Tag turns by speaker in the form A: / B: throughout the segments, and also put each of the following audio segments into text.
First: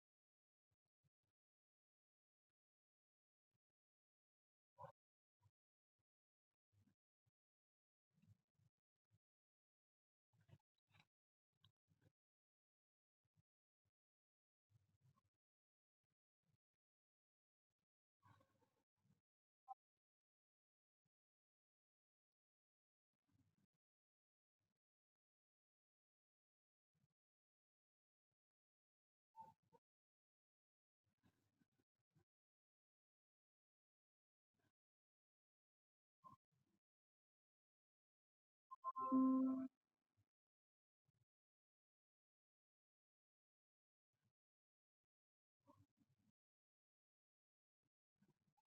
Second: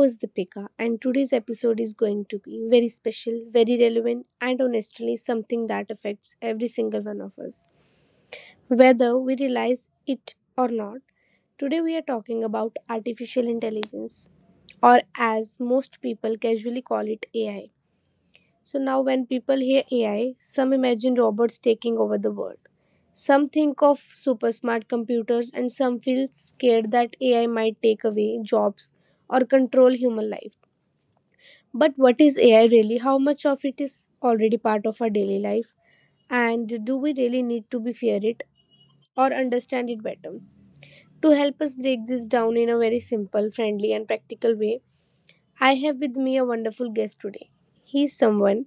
A: host, Deepika, and today's episode is going to be very special, very relevant, and honestly, something that affects every single one of us, whether we realize it or not. Today, we are talking about artificial intelligence, or as most people casually call it, AI. When people hear AI, some imagine robots taking over the world. Some think of super smart computers, and some feel scared that AI might take away jobs or control human life. But what is AI really? How much of it is already part of our daily life? And do we really need to be fear it or understand it better? To help us break this down in a very simple, friendly, and practical way, I have with me a wonderful guest today. He is someone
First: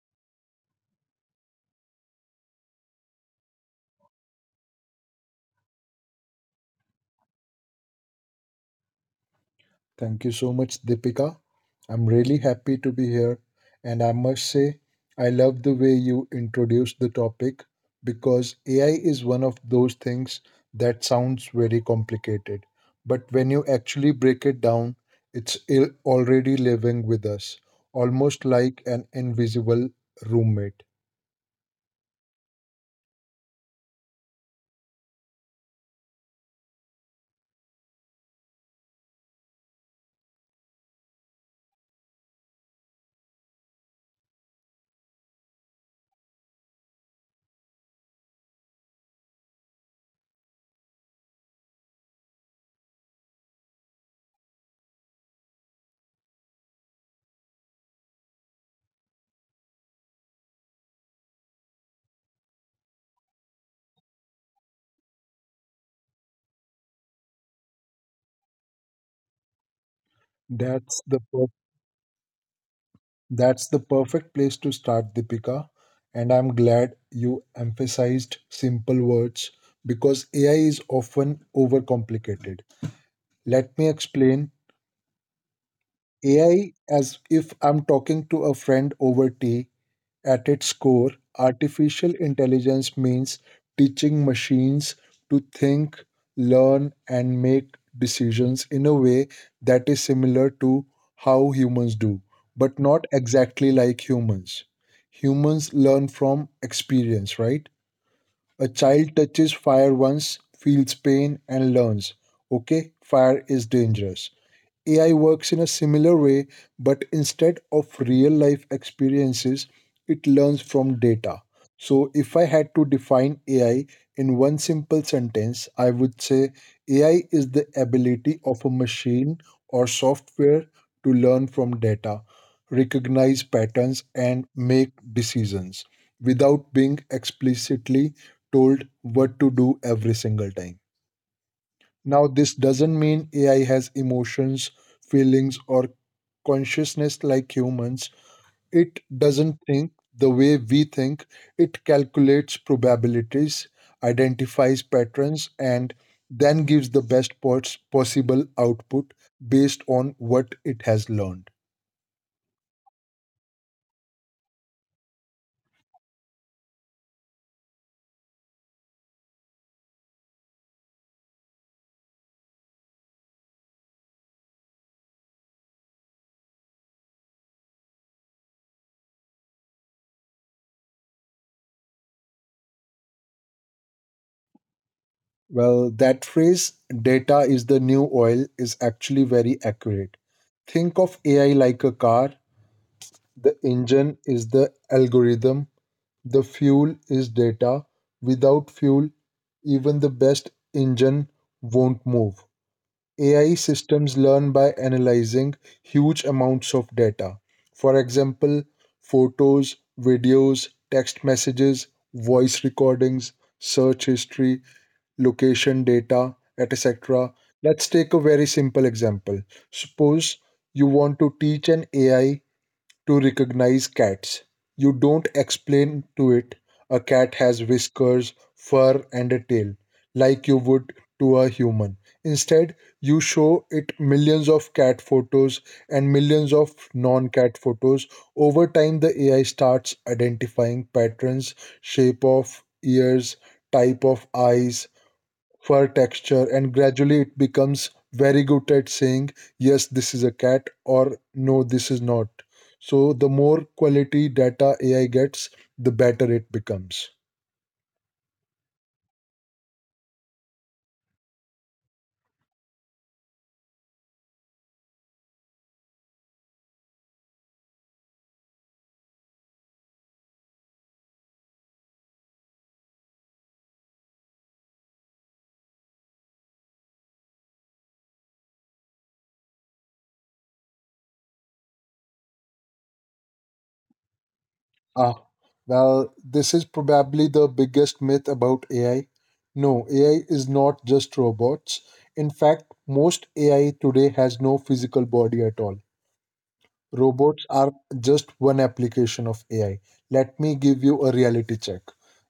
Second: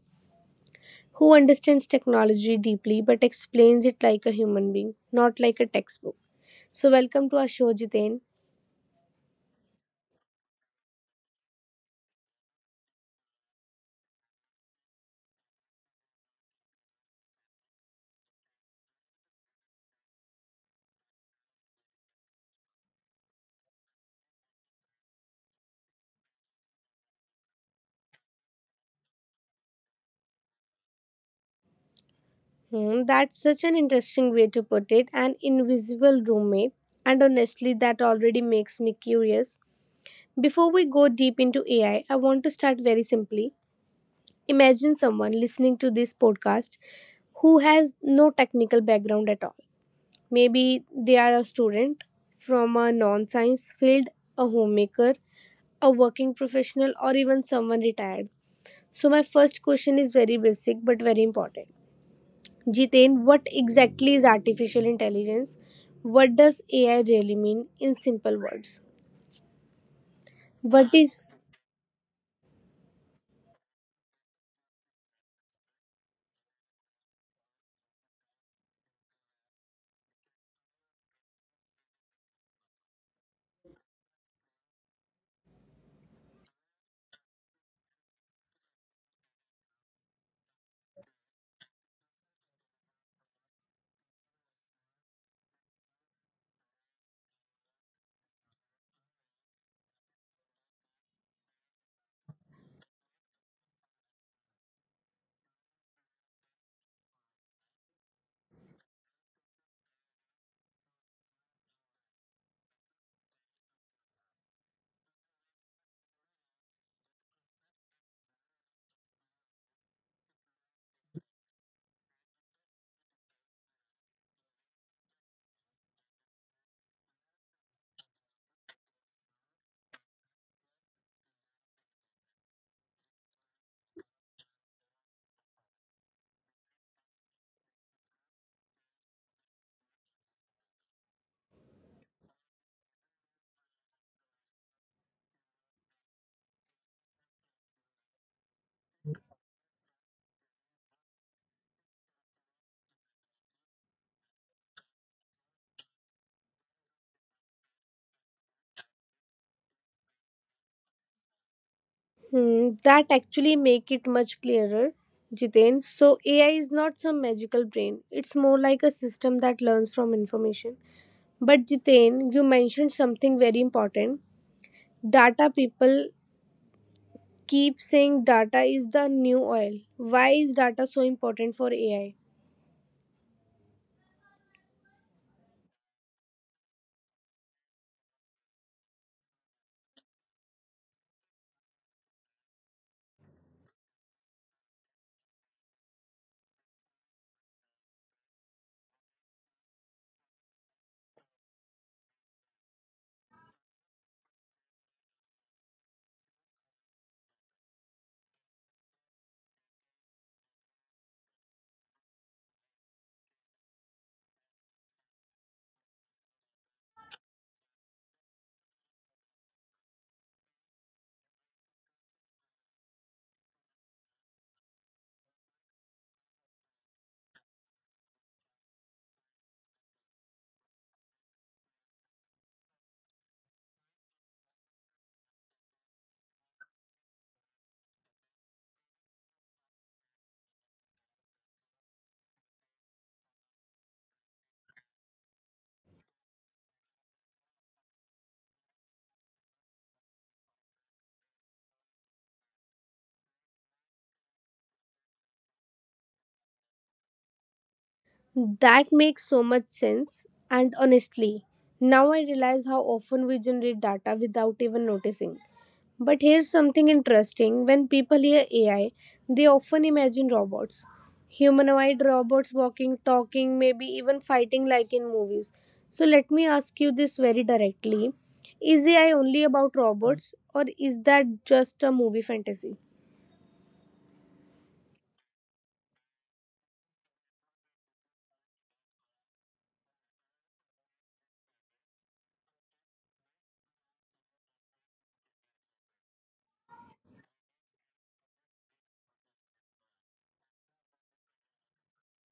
A: who understands technology deeply but explains it like a human being, not like a textbook. So, welcome to our show, Jiten.
B: Thank you so much, Deepika. I'm really happy to be here. And I must say, I love the way you introduced the topic because AI is one of those things that sounds very complicated. But when you actually break it down, it's already living with us, almost like an invisible roommate.
A: Hmm, that's such an interesting way to put it, an invisible roommate. And honestly, that already makes me curious. Before we go deep into AI, I want to start very simply. Imagine someone listening to this podcast who has no technical background at all. Maybe they are a student from a non science field, a homemaker, a working professional, or even someone retired. So, my first question is very basic but very important. Jiten, what exactly is artificial intelligence? What does AI really mean in simple words? What
B: That's the
A: is
B: That's the perfect place to start, Deepika. And I'm glad you emphasized simple words because AI is often overcomplicated. Let me explain AI as if I'm talking to a friend over tea. At its core, artificial intelligence means teaching machines to think, learn, and make decisions in a way that is similar to how humans do, but not exactly like humans. Humans learn from experience, right? A child touches fire once, feels pain, and learns, okay, fire is dangerous. AI works in a similar way, but instead of real life experiences, it learns from data. So, if I had to define AI in one simple sentence, I would say AI is the ability of a machine or software to learn from data, recognize patterns, and make decisions without being explicitly told what to do every single time. Now, this doesn't mean AI has emotions, feelings, or consciousness like humans. It doesn't think the way we think. It calculates probabilities, identifies patterns, and then gives the best possible output based on what it has learned.
A: Hmm, that actually make it much clearer? Jiten, so AI is not some magical brain. It's more like a system that learns from information. But Jiten, you mentioned something very important. Data, people keep saying data is the new oil. Why is data so important for AI?
B: Well, that phrase, data is the new oil, is actually very accurate. Think of AI like a car. The engine is the algorithm, the fuel is data. Without fuel, even the best engine won't move. AI systems learn by analyzing huge amounts of data. For example, photos, videos, text messages, voice recordings, search history, location data, et cetera. Let's take a very simple example. Suppose you want to teach an AI to recognize cats. You don't explain to it a cat has whiskers, fur, and a tail, like you would to a human. Instead, you show it millions of cat photos and millions of non cat photos. Over time, the AI starts identifying patterns: shape of ears, type of eyes, for texture, and gradually it becomes very good at saying yes, this is a cat, or no, this is not. So the more quality data AI gets, the better it becomes.
A: That makes so much sense. And honestly, now I realize how often we generate data without even noticing. But here's something interesting, when people hear AI, they often imagine robots. Humanoid robots walking, talking, maybe even fighting like in movies. So let me ask you this very directly, is AI only about robots, or is that just a movie fantasy?
B: ah well, this is probably the biggest myth about AI. No, AI is not just robots. In fact, most AI today has no physical body at all. Robots are just one application of AI. Let me give you a reality check.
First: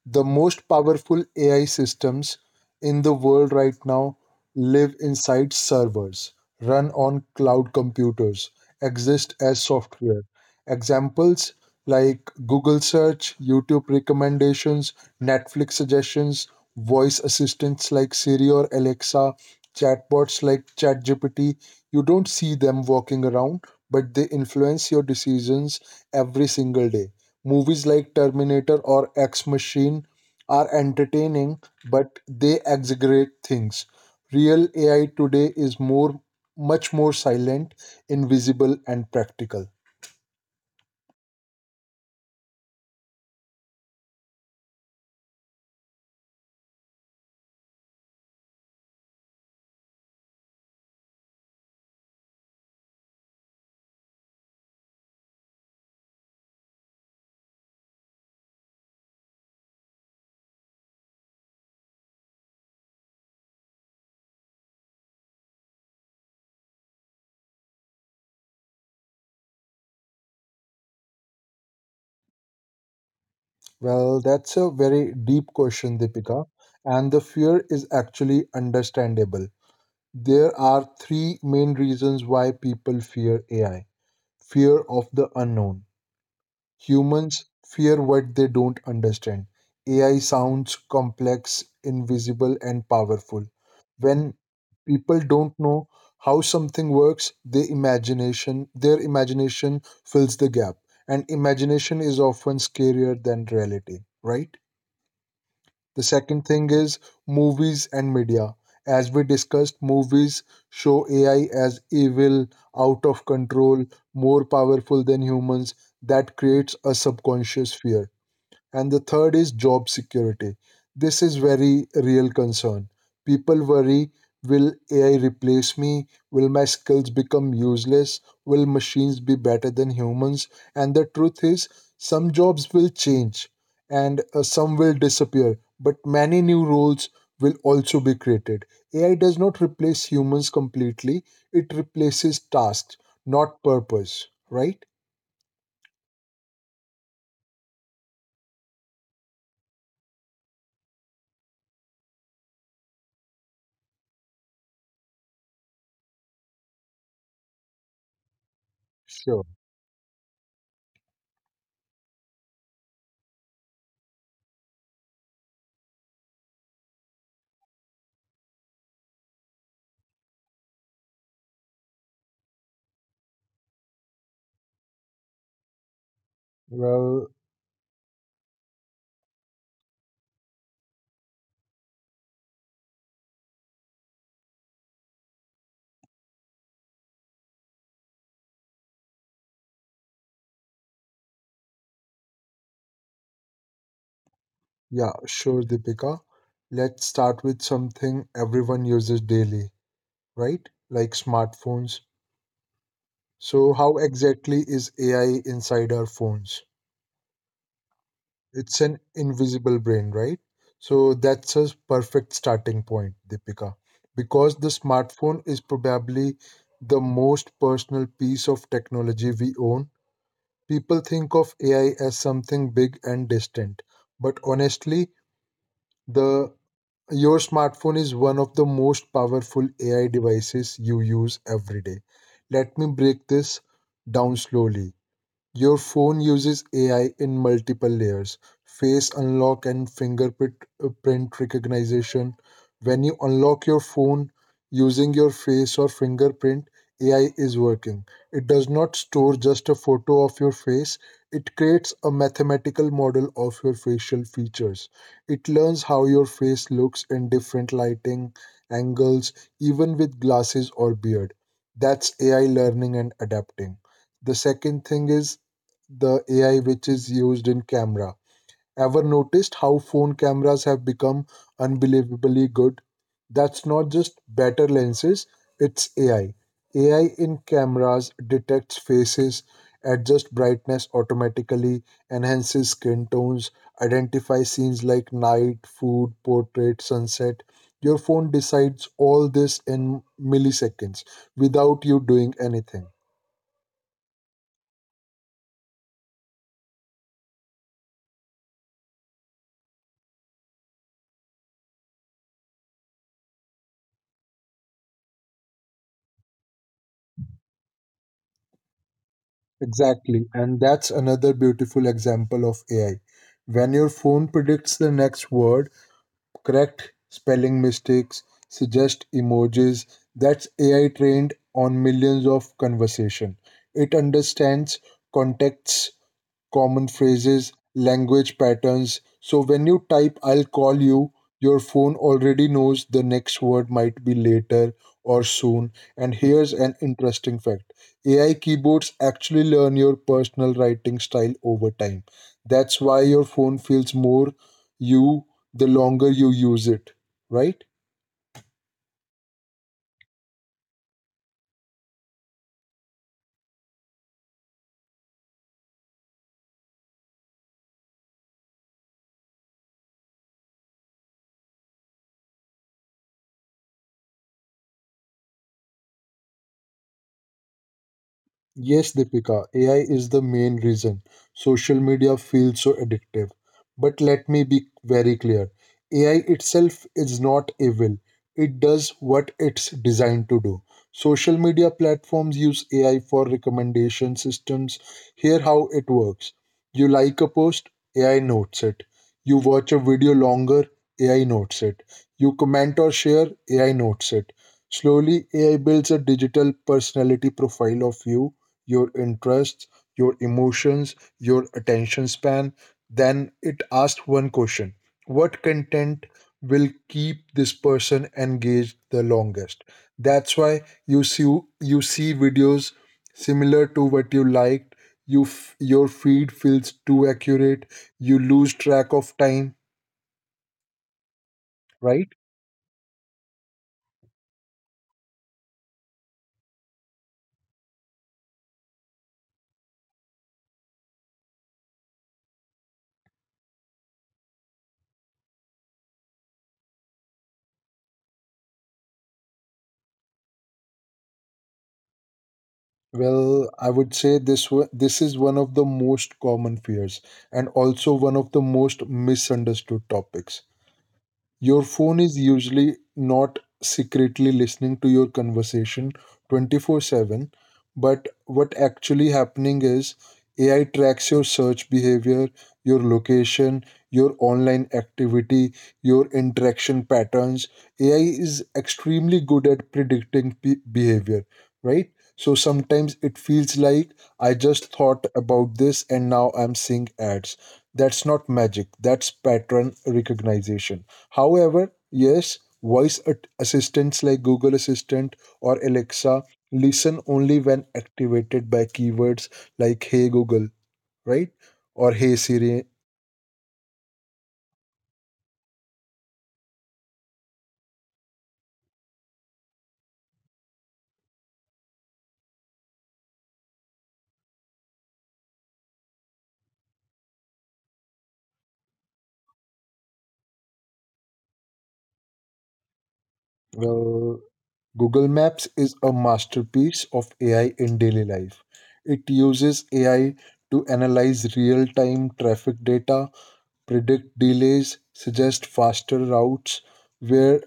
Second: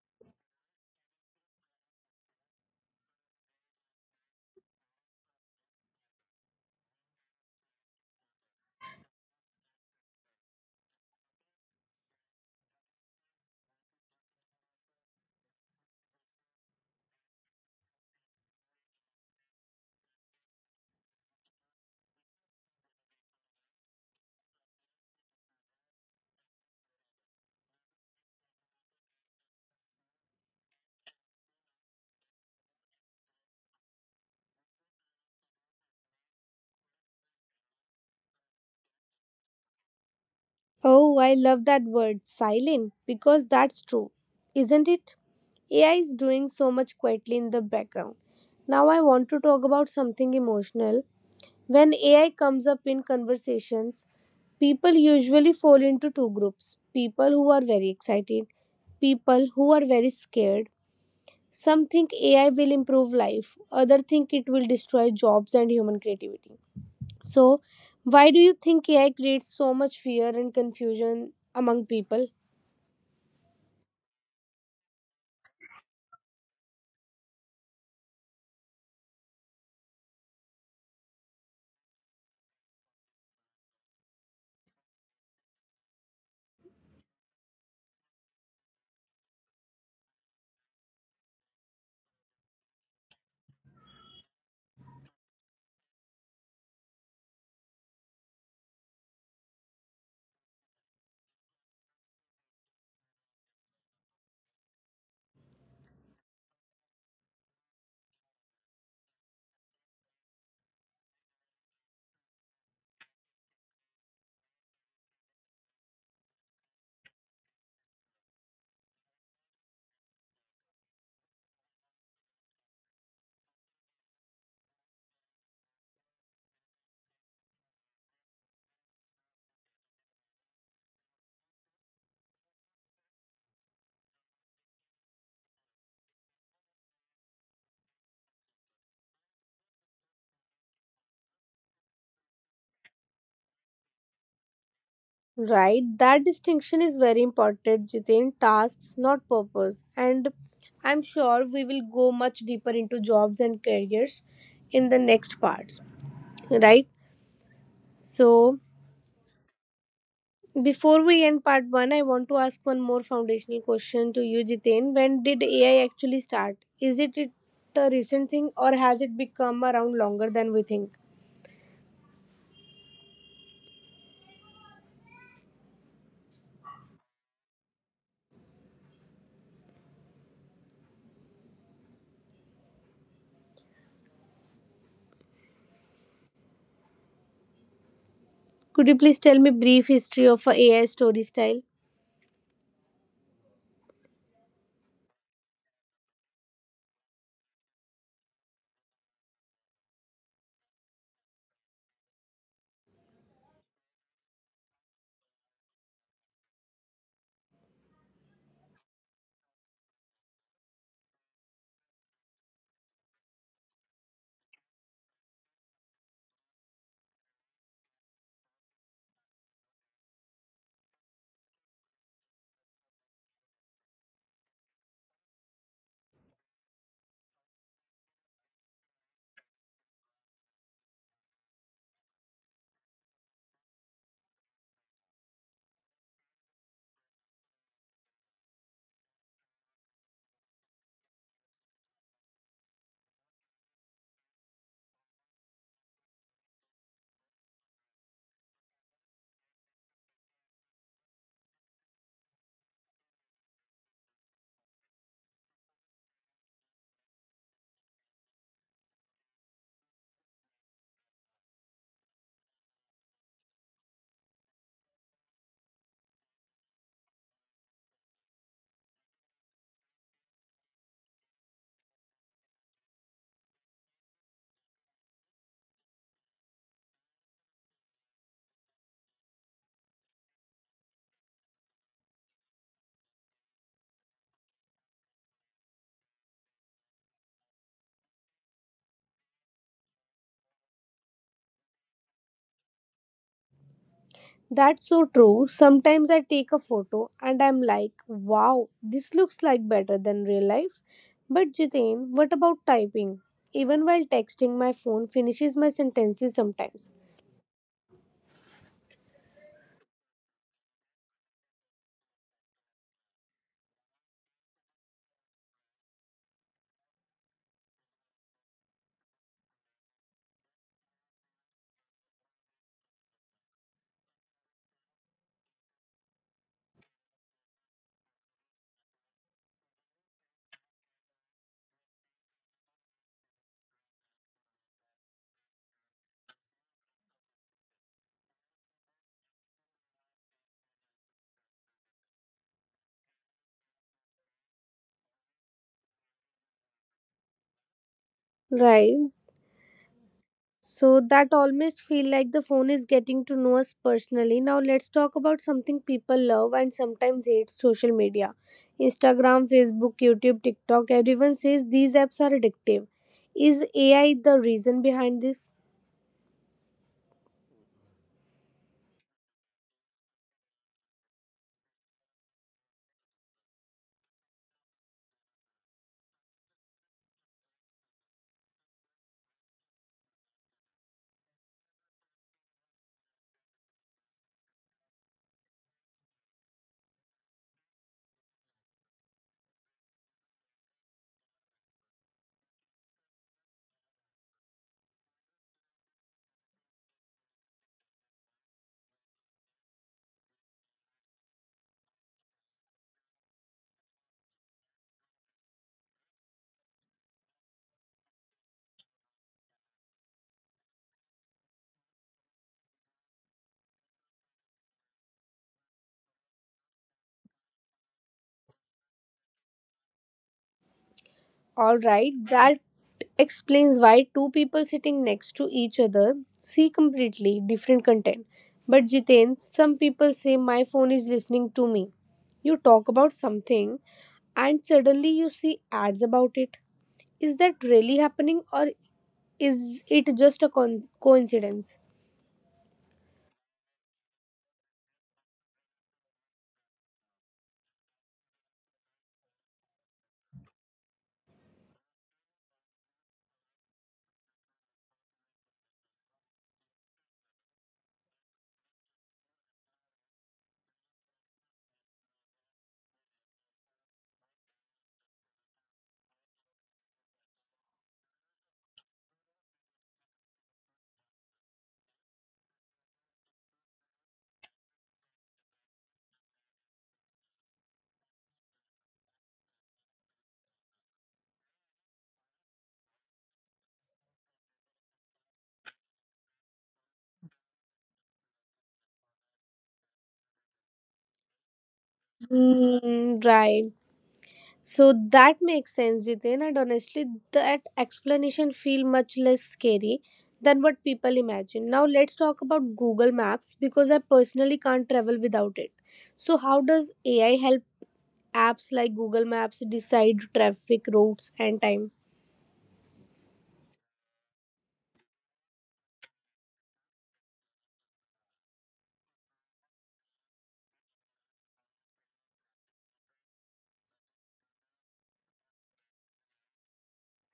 B: The most powerful AI systems in the world right now live inside servers, run on cloud computers, exist as software. Examples like Google search, YouTube recommendations, Netflix suggestions, voice assistants like Siri or Alexa, chatbots like ChatGPT. You don't see them walking around, but they influence your decisions every single day. Movies like Terminator or X Machine are entertaining, but they exaggerate things. Real AI today is more, much more silent, invisible, and practical.
A: Oh, I love that word, silent, because that's true, isn't it? AI is doing so much quietly in the background. Now, I want to talk about something emotional. When AI comes up in conversations, people usually fall into two groups, people who are very excited, people who are very scared. Some think AI will improve life, others think it will destroy jobs and human creativity. So, why do you think AI creates so much fear and confusion among people?
B: Well, that's a very deep question, Deepika, and the fear is actually understandable. There are three main reasons why people fear AI. Fear of the unknown. Humans fear what they don't understand. AI sounds complex, invisible, and powerful. When people don't know how something works, they imagination their imagination fills the gap. And imagination is often scarier than reality, right? The second thing is movies and media. As we discussed, movies show AI as evil, out of control, more powerful than humans. That creates a subconscious fear. And the third is job security. This is very real concern. People worry, will AI replace me? Will my skills become useless? Will machines be better than humans? And the truth is, some jobs will change and some will disappear, but many new roles will also be created. AI does not replace humans completely, it replaces tasks, not purpose, right?
A: Right, that distinction is very important, Jitin. Tasks, not purpose. And I'm sure we will go much deeper into jobs and careers in the next parts. Right? So,
B: Sure.
A: before we end part one, I want to ask one more foundational question to you, Jitin. When did AI actually start? Is it a recent thing or has it become around longer than we think?
B: Well,
A: Could you please tell me brief history of a AI story style?
B: Yeah, sure, Deepika. Let's start with something everyone uses daily, right? Like smartphones. So, how exactly is AI inside our phones? It's an invisible brain, right? So, that's a perfect starting point, Deepika, because the smartphone is probably the most personal piece of technology we own. People think of AI as something big and distant, but honestly, the your smartphone is one of the most powerful AI devices you use every day. Let me break this down slowly. Your phone uses AI in multiple layers: face unlock and fingerprint print recognition. When you unlock your phone using your face or fingerprint, AI is working. It does not store just a photo of your face, it creates a mathematical model of your facial features. It learns how your face looks in different lighting, angles, even with glasses or beard. That's AI learning and adapting. The second thing is the AI which is used in camera. Ever noticed how phone cameras have become unbelievably good? That's not just better lenses, it's AI. AI in cameras detects faces, adjusts brightness automatically, enhances skin tones, identifies scenes like night, food, portrait, sunset. Your phone decides all this in milliseconds without you doing anything.
A: That's so true. Sometimes I take a photo and I'm like, wow, this looks like better than real life. But Jitain, what about typing? Even while texting, my phone finishes my sentences sometimes.
B: Exactly. And that's another beautiful example of AI. When your phone predicts the next word, correct spelling mistakes, suggest emojis, that's AI trained on millions of conversation. It understands contexts, common phrases, language patterns. So when you type, I'll call you, your phone already knows the next word might be later or soon. And here's an interesting fact: AI keyboards actually learn your personal writing style over time. That's why your phone feels more you the longer you use it, right?
A: Right, so that almost feel like the phone is getting to know us personally. Now let's talk about something people love and sometimes hate, social media. Instagram, Facebook, YouTube, TikTok, everyone says these apps are addictive. Is AI the reason behind this?
B: Yes, Deepika, AI is the main reason social media feels so addictive. But let me be very clear, AI itself is not evil, it does what it's designed to do. Social media platforms use AI for recommendation systems. Here, how it works: you like a post, AI notes it. You watch a video longer, AI notes it. You comment or share, AI notes it. Slowly, AI builds a digital personality profile of you, your interests, your emotions, your attention span. Then it asked one question: what content will keep this person engaged the longest? That's why you see videos similar to what you liked. Your feed feels too accurate. You lose track of time,
A: All right,
B: right?
A: that explains why two people sitting next to each other see completely different content. But Jiten, some people say my phone is listening to me. You talk about something and suddenly you see ads about it. Is that really happening or is it just a coincidence?
B: Well, I would say this is one of the most common fears and also one of the most misunderstood topics. Your phone is usually not secretly listening to your conversation 24/7, but what actually happening is AI tracks your search behavior, your location, your online activity, your interaction patterns. AI is extremely good at predicting behavior, right? So sometimes it feels like I just thought about this and now I'm seeing ads. That's not magic, that's pattern recognition. However, yes, voice assistants like Google Assistant or Alexa listen only when activated by keywords like Hey Google, right? Or Hey Siri.
A: Mm, right. So that makes sense, Jiten. And honestly, that explanation feel much less scary than what people imagine. Now let's talk about Google Maps, because I personally can't travel without it. So how does AI help apps like Google Maps decide traffic routes and time?
B: Well, Google Maps is a masterpiece of AI in daily life. It uses AI to analyze real time traffic data, predict delays, suggest faster routes. Where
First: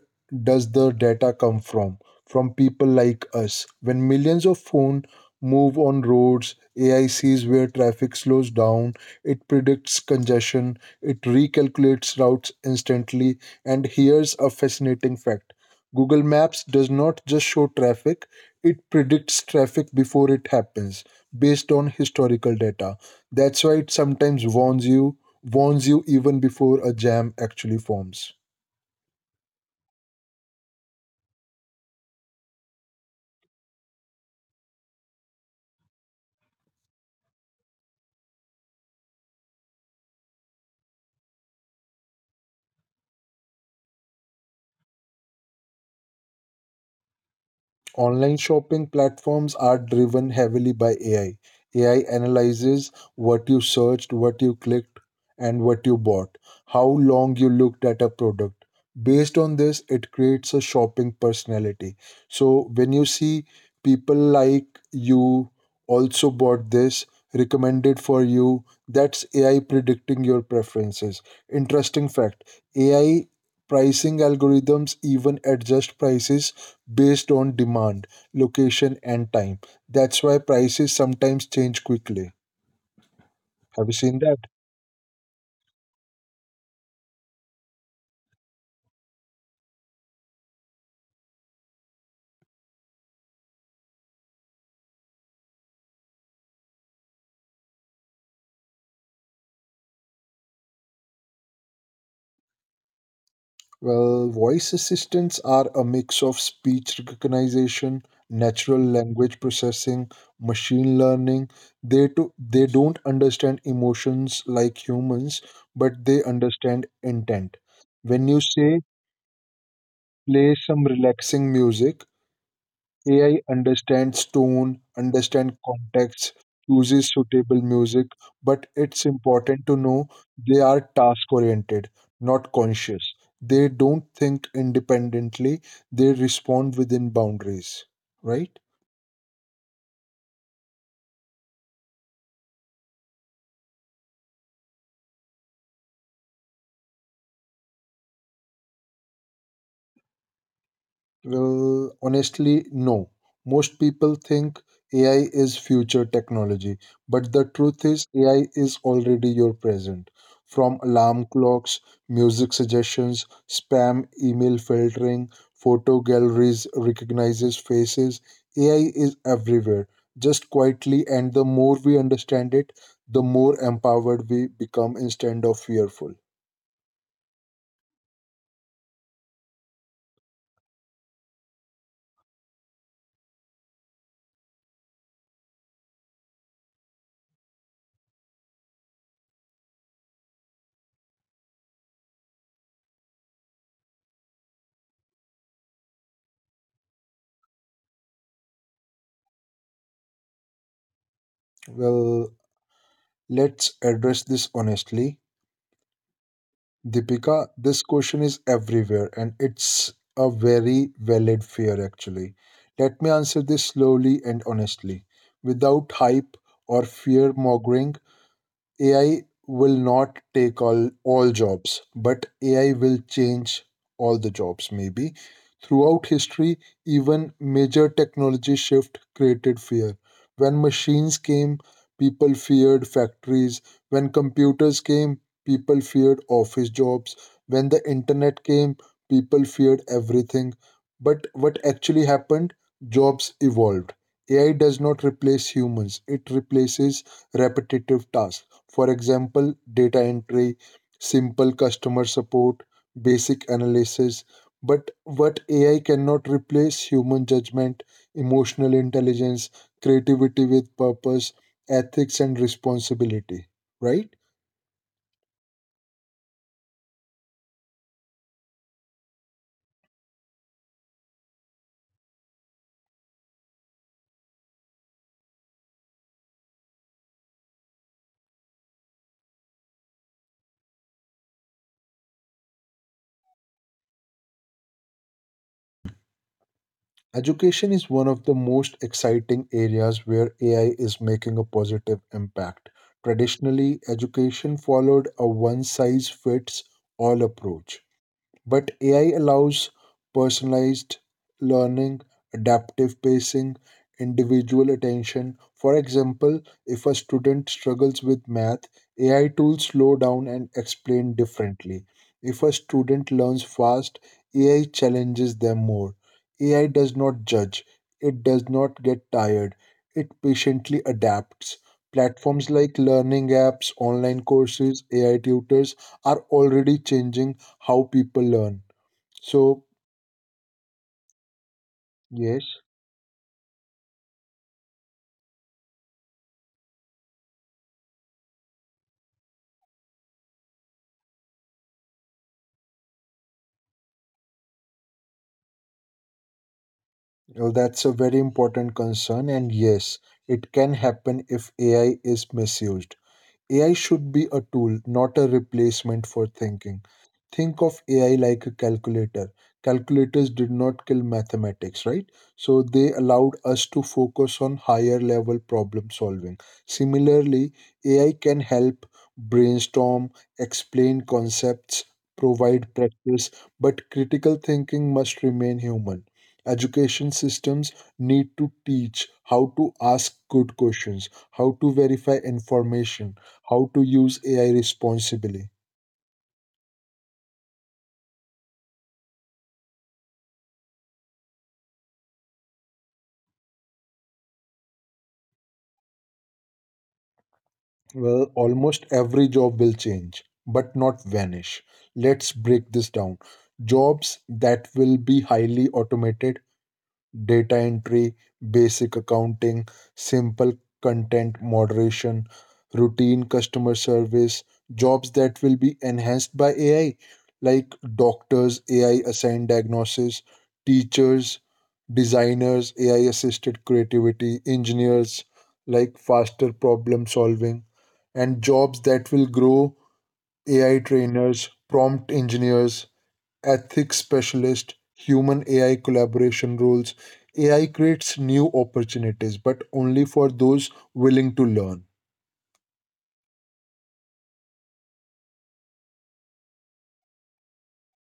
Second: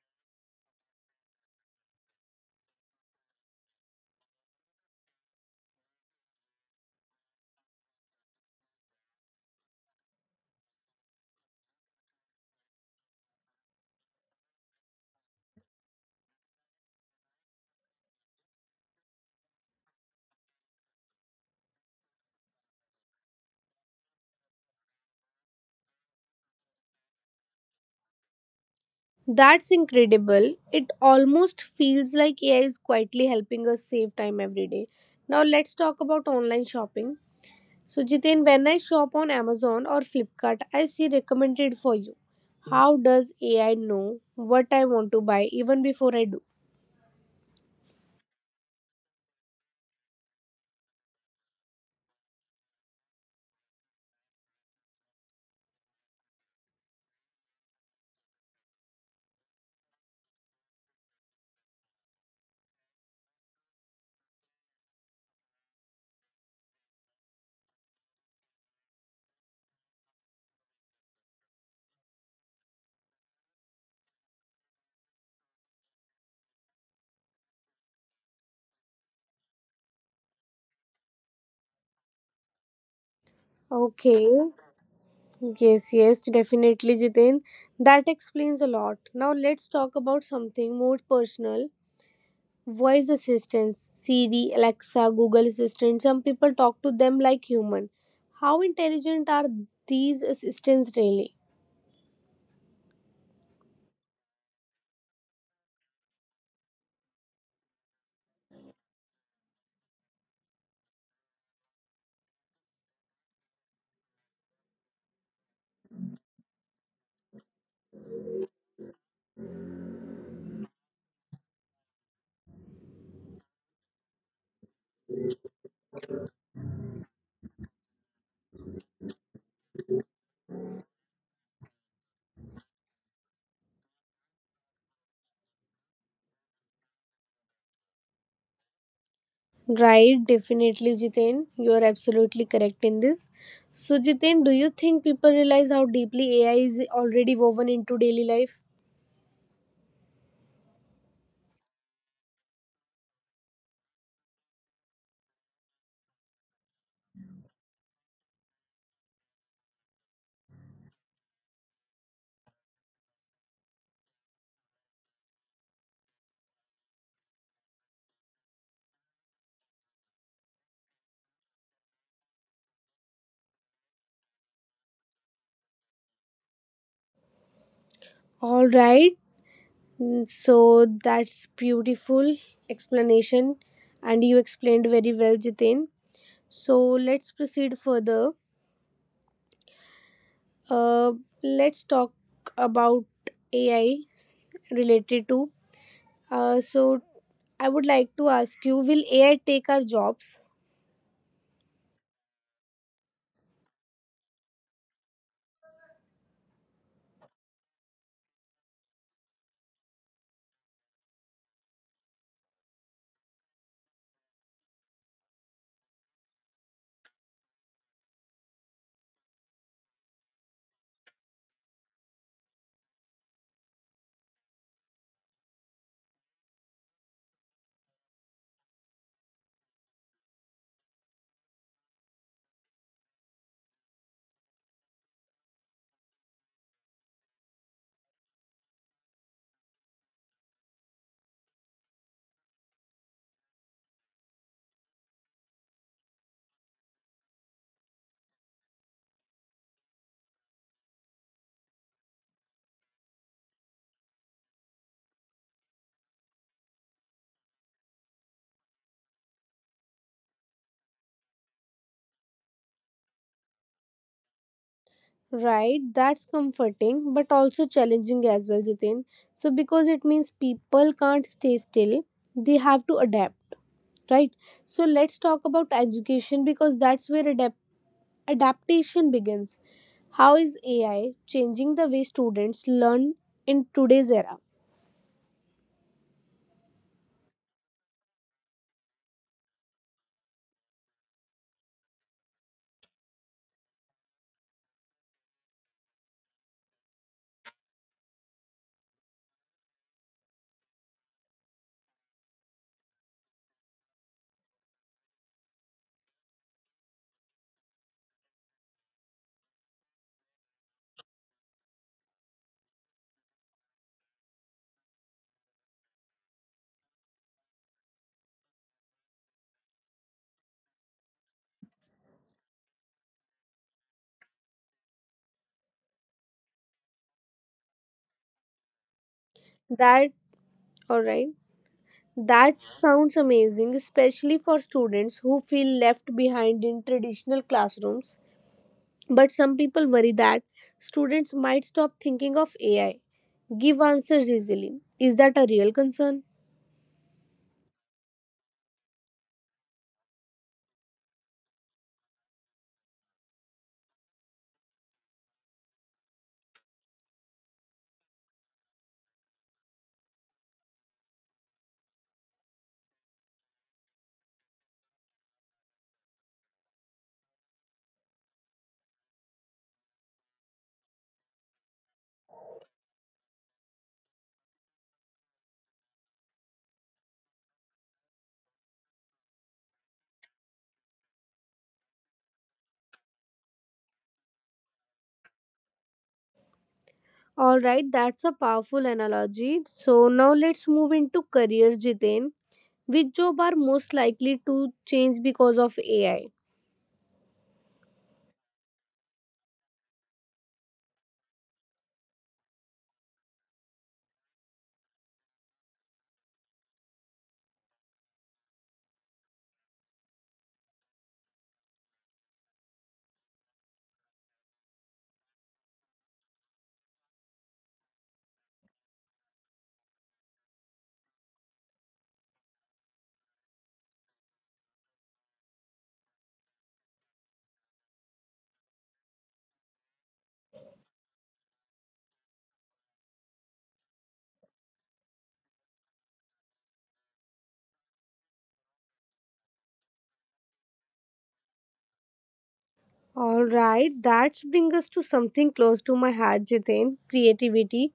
B: does the data come from? From people like us. When millions of phones move on roads, AI sees where traffic slows down, it predicts congestion, it recalculates routes instantly. And here's a fascinating fact: Google Maps does not just show traffic, it predicts traffic before it happens based on historical data. That's why it sometimes warns you even before a jam actually forms.
A: That's incredible. It almost feels like AI is quietly helping us save time every day. Now let's talk about online shopping. So Jiten, when I shop on Amazon or Flipkart, I see recommended for you. How does AI know what I want to buy even before I do?
B: Online shopping platforms are driven heavily by AI. AI analyzes what you searched, what you clicked, and what you bought, how long you looked at a product. Based on this, it creates a shopping personality. So when you see people like you also bought this, recommended for you, that's AI predicting your preferences. Interesting fact: AI pricing algorithms even adjust prices based on demand, location, and time. That's why prices sometimes change quickly. Have you seen
A: Okay.
B: that?
A: Yes, yes, definitely, Jiten. That explains a lot. Now let's talk about something more personal, voice assistants, Siri, Alexa, Google Assistant. Some people talk to them like human, how intelligent are these assistants really?
B: Well, voice assistants are a mix of speech recognition, natural language processing, machine learning. They don't understand emotions like humans, but they understand intent. When you say play some relaxing music, AI understands tone, understands context, chooses suitable music, but it's important to know they are task oriented, not conscious. They don't think independently, they respond within boundaries, right?
A: Right, definitely, Jiten. You are absolutely correct in this. So Jiten, do you think people realize how deeply AI is already woven into daily life?
B: Well, honestly, no. Most people think AI is future technology, but the truth is, AI is already your present. From alarm clocks, music suggestions, spam email filtering, photo galleries recognizes faces, AI is everywhere, just quietly. And the more we understand it, the more empowered we become instead of fearful.
A: All right. Mm, so that's beautiful explanation, and you explained very well, Jiten. So let's proceed further. Uh, let's talk about AI related to. Uh, so, I would like to ask you, will AI take our jobs?
B: Well, let's address this honestly. Deepika, this question is everywhere and it's a very valid fear actually. Let me answer this slowly and honestly, without hype or fear mongering. AI will not take all jobs, but AI will change all the jobs, maybe. Throughout history, even major technology shift created fear. When machines came, people feared factories. When computers came, people feared office jobs. When the internet came, people feared everything. But what actually happened? Jobs evolved. AI does not replace humans, it replaces repetitive tasks. For example, data entry, simple customer support, basic analysis. But what AI cannot replace human judgment, emotional intelligence, creativity with purpose, ethics, and responsibility, right?
A: Right, that's comforting but also challenging as well, Jitin. So, because it means people can't stay still, they have to adapt, right? So, let's talk about education because that's where adaptation begins. How is AI changing the way students learn in today's era?
B: Education is one of the most exciting areas where AI is making a positive impact. Traditionally, education followed a one size fits all approach. But AI allows personalized learning, adaptive pacing, individual attention. For example, if a student struggles with math, AI tools slow down and explain differently. If a student learns fast, AI challenges them more. AI does not judge, it does not get tired, it patiently adapts. Platforms like learning apps, online courses, AI tutors are already changing how people learn. So,
A: That, all right.
B: yes,
A: That sounds amazing, especially for students who feel left behind in traditional classrooms. But some people worry that students might stop thinking of AI, give answers easily. Is that a real concern?
B: that's a very important concern, and yes, it can happen if AI is misused. AI should be a tool, not a replacement for thinking. Think of AI like a calculator. Calculators did not kill mathematics, right? So they allowed us to focus on higher level problem solving. Similarly, AI can help brainstorm, explain concepts, provide practice, but critical thinking must remain human. Education systems need to teach how to ask good questions, how to verify information, how to use AI responsibly.
A: Alright, that's a powerful analogy. So now let's move into career, Jiten. Which job are most likely to change because of AI?
B: Well, almost every job will change, but not vanish. Let's break this down. Jobs that will be highly automated data entry, basic accounting, simple content moderation, routine customer service, jobs that will be enhanced by AI, like doctors, AI assigned diagnosis, teachers, designers, AI assisted creativity, engineers, like faster problem solving, and jobs that will grow AI trainers, prompt engineers, ethics specialist, human AI collaboration roles. AI creates new opportunities, but only for those willing to learn.
A: Alright, that brings us to something close to my heart, Jiten, creativity.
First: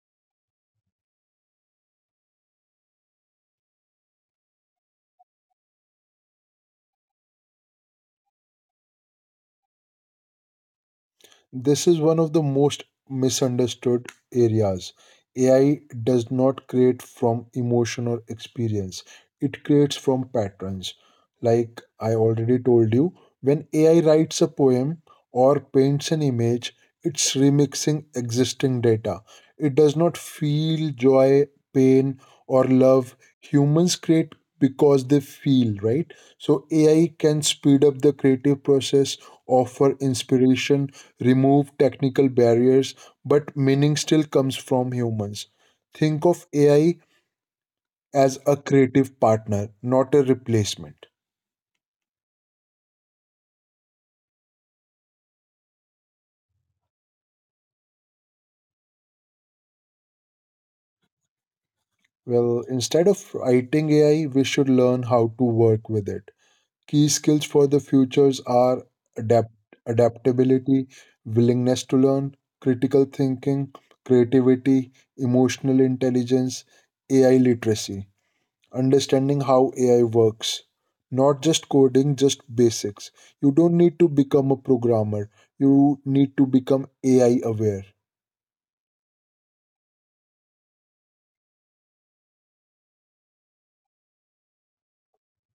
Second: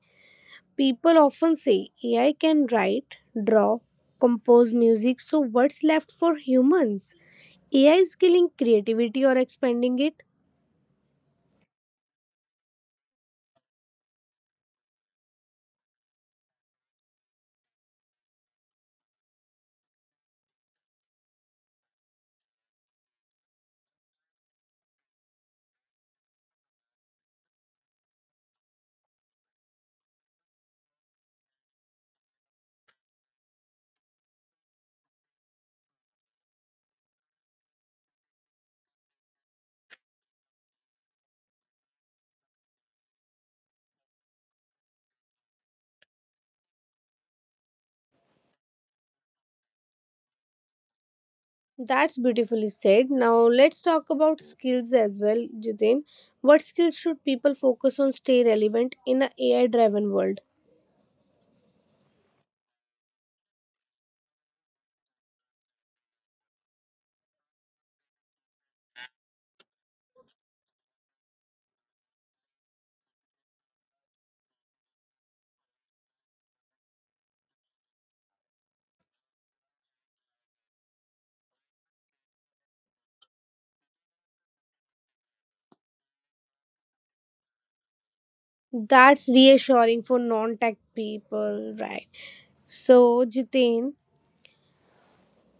A: People often say AI can write, draw, compose music, so what's left for humans? AI is killing creativity or expanding it?
B: This is one of the most misunderstood areas. AI does not create from emotion or experience, it creates from patterns. Like I already told you, when AI writes a poem or paints an image, it's remixing existing data. It does not feel joy, pain, or love. Humans create because they feel, right? So AI can speed up the creative process, offer inspiration, remove technical barriers, but meaning still comes from humans. Think of AI as a creative partner, not a replacement.
A: That's beautifully said. Now let's talk about skills as well, Jitin. What skills should people focus on stay relevant in an AI driven world?
B: Well, instead of writing AI, we should learn how to work with it. Key skills for the futures are adapt- adaptability, willingness to learn, critical thinking, creativity, emotional intelligence, AI literacy. Understanding how AI works. Not just coding, just basics. You don't need to become a programmer. You need to become AI aware.
A: That's reassuring for non tech people, right? So, Jitin,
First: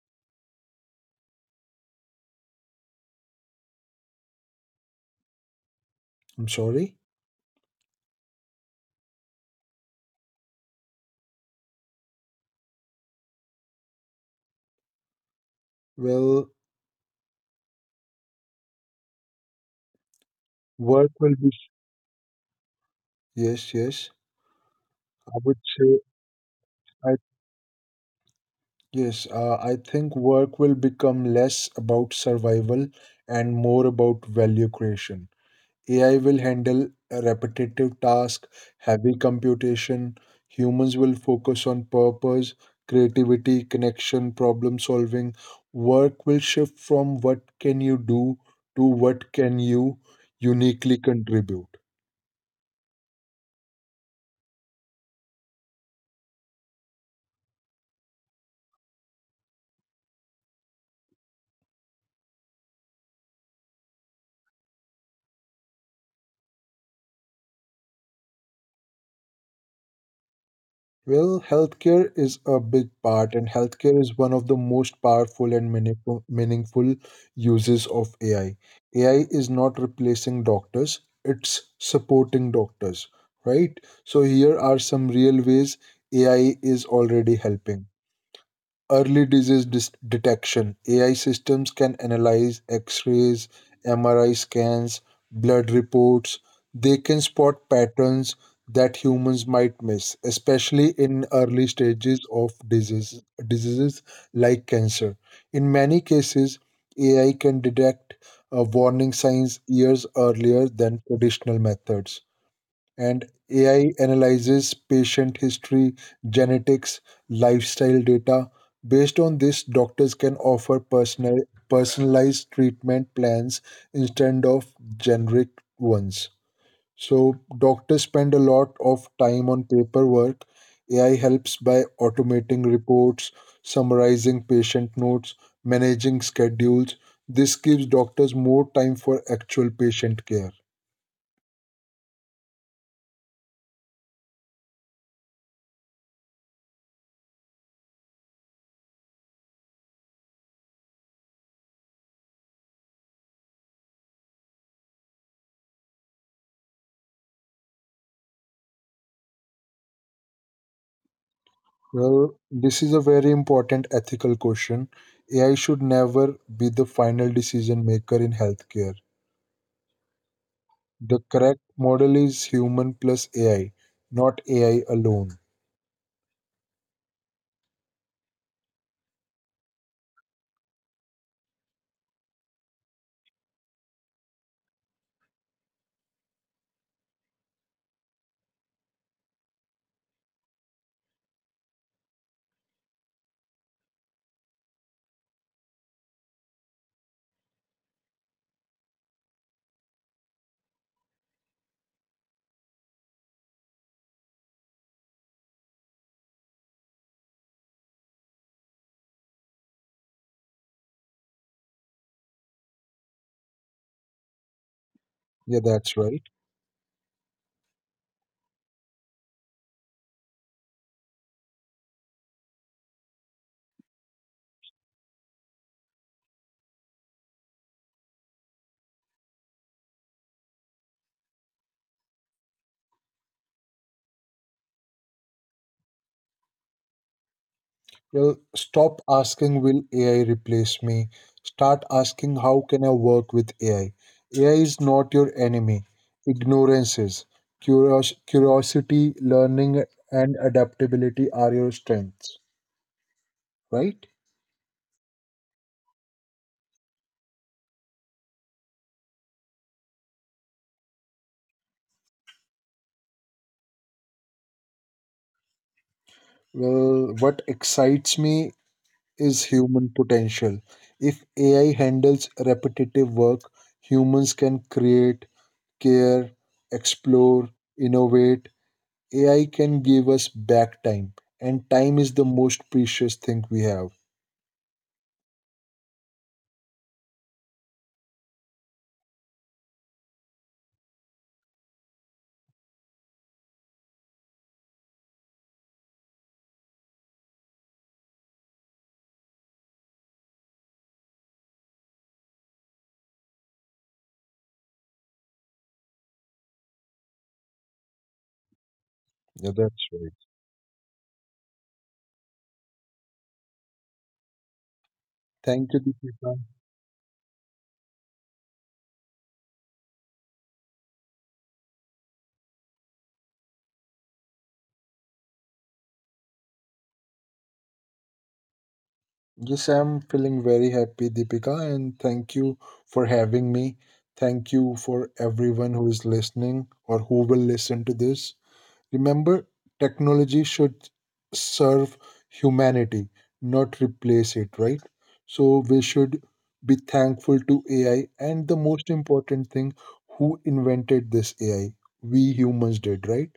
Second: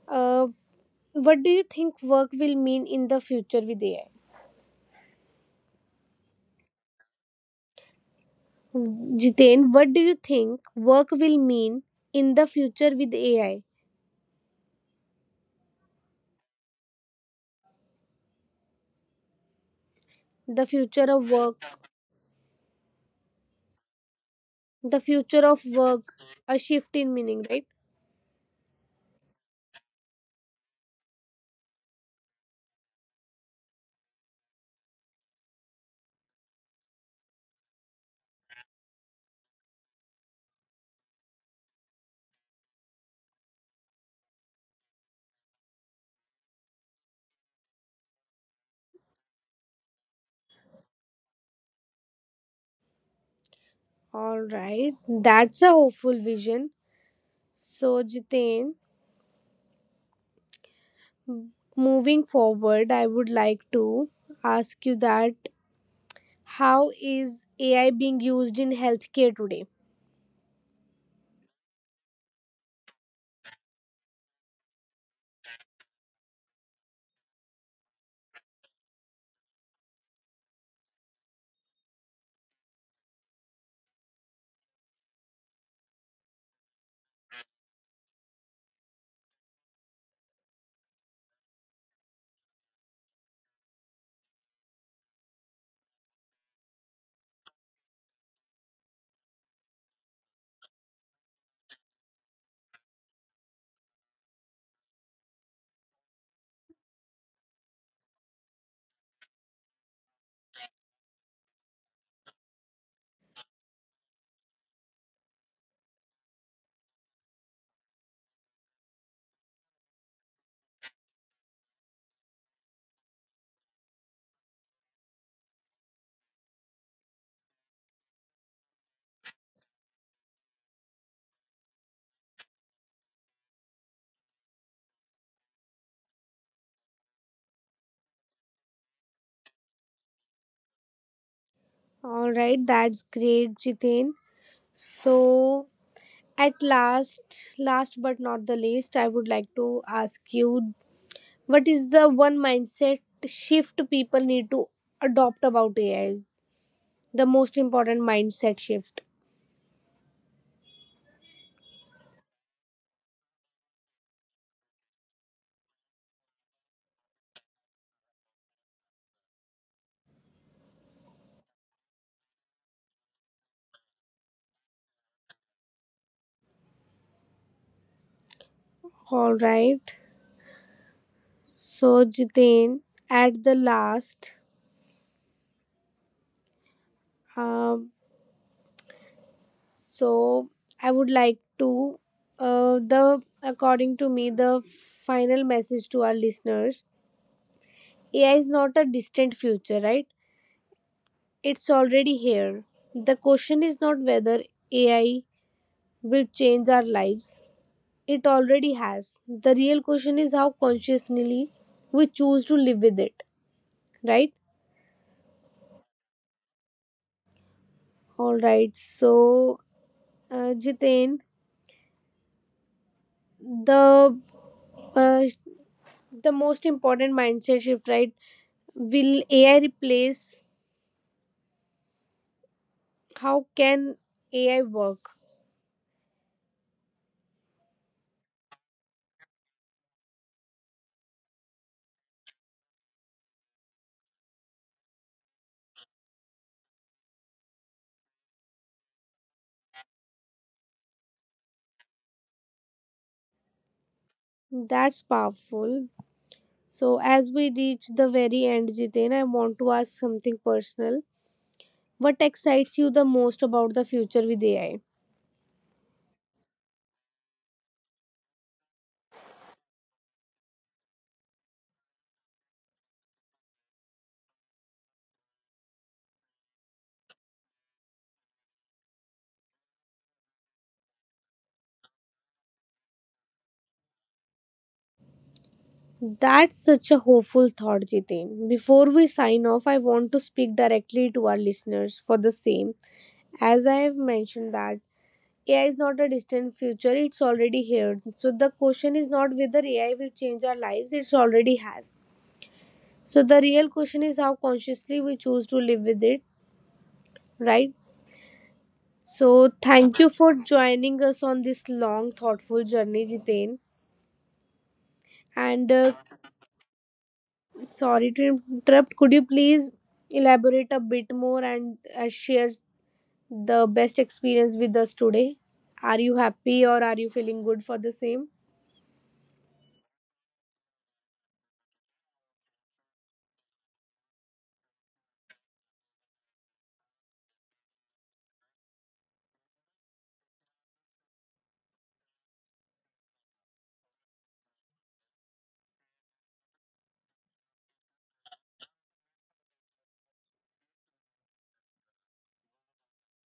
A: uh, what do you think work will mean in the future with AI?
B: I'm sorry.
A: Jiten, what do you think work will mean in the future with AI?
B: Well,
A: The future
B: work
A: of
B: will be
A: work,
B: yes, yes.
A: the
B: I
A: future
B: would
A: of
B: say
A: work, a shift
B: I
A: in meaning, right?
B: yes. I think work will become less about survival and more about value creation. AI will handle repetitive tasks, heavy computation. Humans will focus on purpose, creativity, connection, problem solving. Work will shift from what can you do to what can you uniquely contribute.
A: All right, that's a hopeful vision. So, Jiten, moving forward, I would like to ask you that, how is AI being used in healthcare today?
B: Well, healthcare is a big part, and healthcare is one of the most powerful and meaningful uses of AI. AI is not replacing doctors, it's supporting doctors, right? So, here are some real ways AI is already helping. Early detection AI systems can analyze x rays, MRI scans, blood reports. They can spot patterns that humans might miss, especially in early stages of diseases like cancer. In many cases, AI can detect warning signs years earlier than traditional methods and AI analyzes patient history, genetics, lifestyle data. Based on this, doctors can offer personalized treatment plans instead of generic ones. So, doctors spend a lot of time on paperwork. AI helps by automating reports, summarizing patient notes, managing schedules. This gives doctors more time for actual patient care.
A: All right, that's great, Jiten. So, at last, last but not the least, I would like to ask you, what is the one mindset shift people need to adopt about AI? The most important mindset shift.
B: Well, this is a very important ethical question. AI should never be the final decision maker in healthcare. The correct model is human plus AI, not AI alone.
A: All right. So, Jitin, at the last, um, so I would like to, the according to me, the final message to our listeners: AI is not a distant future, right? It's already here. The question is not whether AI will change our lives, it already has. The real question is how consciously we choose to live with it, right?
B: Yeah, that's right.
A: All right. So, Jiten, the uh, the most important mindset shift, right? Will AI replace? How can AI work?
B: Well, stop asking, will AI replace me? Start asking, how can I work with AI? AI is not your enemy. Ignorance is. Curiosity, learning, and adaptability are your strengths, right?
A: That's powerful. So, as we reach the very end, Jiten, I want to ask something personal. What excites you the most about the future with AI?
B: Well, what excites me is human potential. If AI handles repetitive work, humans can create, care, explore, innovate. AI can give us back time, and time is the most precious thing we have.
A: That's such a hopeful thought, Jitin. Before we sign off, I want to speak directly to our listeners for the same. As I have mentioned that AI is not a distant future, it's already here. So the question is not whether AI will change our lives, it's already has. So the real question is how consciously we choose to live with it, right?
B: Yeah,
A: So
B: that's
A: thank
B: right.
A: you for joining us on this long, thoughtful journey, Jitin.
B: Thank
A: And
B: you, Deepika.
A: sorry to interrupt. Could you please elaborate a bit more and share the best experience with us today? Are you happy or are you feeling good for the same?
B: Yes, I'm feeling very happy, Deepika, and thank you for having me. Thank you for everyone who is listening or who will listen to this. Remember, technology should serve humanity, not replace it, right? So we should be thankful to AI. And the most important thing, who invented this AI? We humans did, right?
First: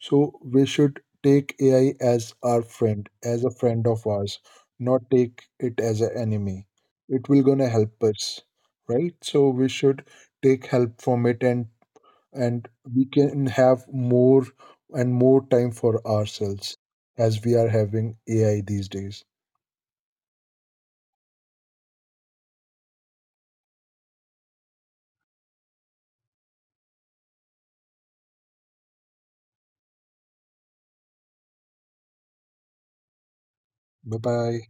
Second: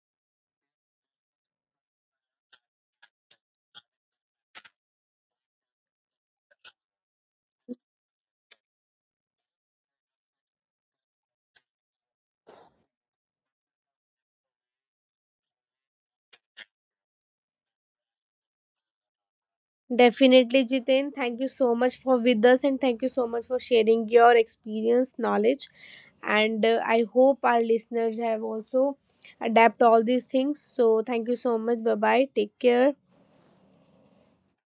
B: So we should take AI as our friend, as a friend of ours, not take it as an enemy. It will gonna help us, right? So we should take help from it and we can have more and more time for ourselves as we are having AI these days.
A: Definitely, Jiten. Thank you so much for with us and thank you so much for sharing your experience, knowledge, and I hope our listeners have also adapt all these things. So thank you so much. Bye bye. Take care.
B: Bye bye.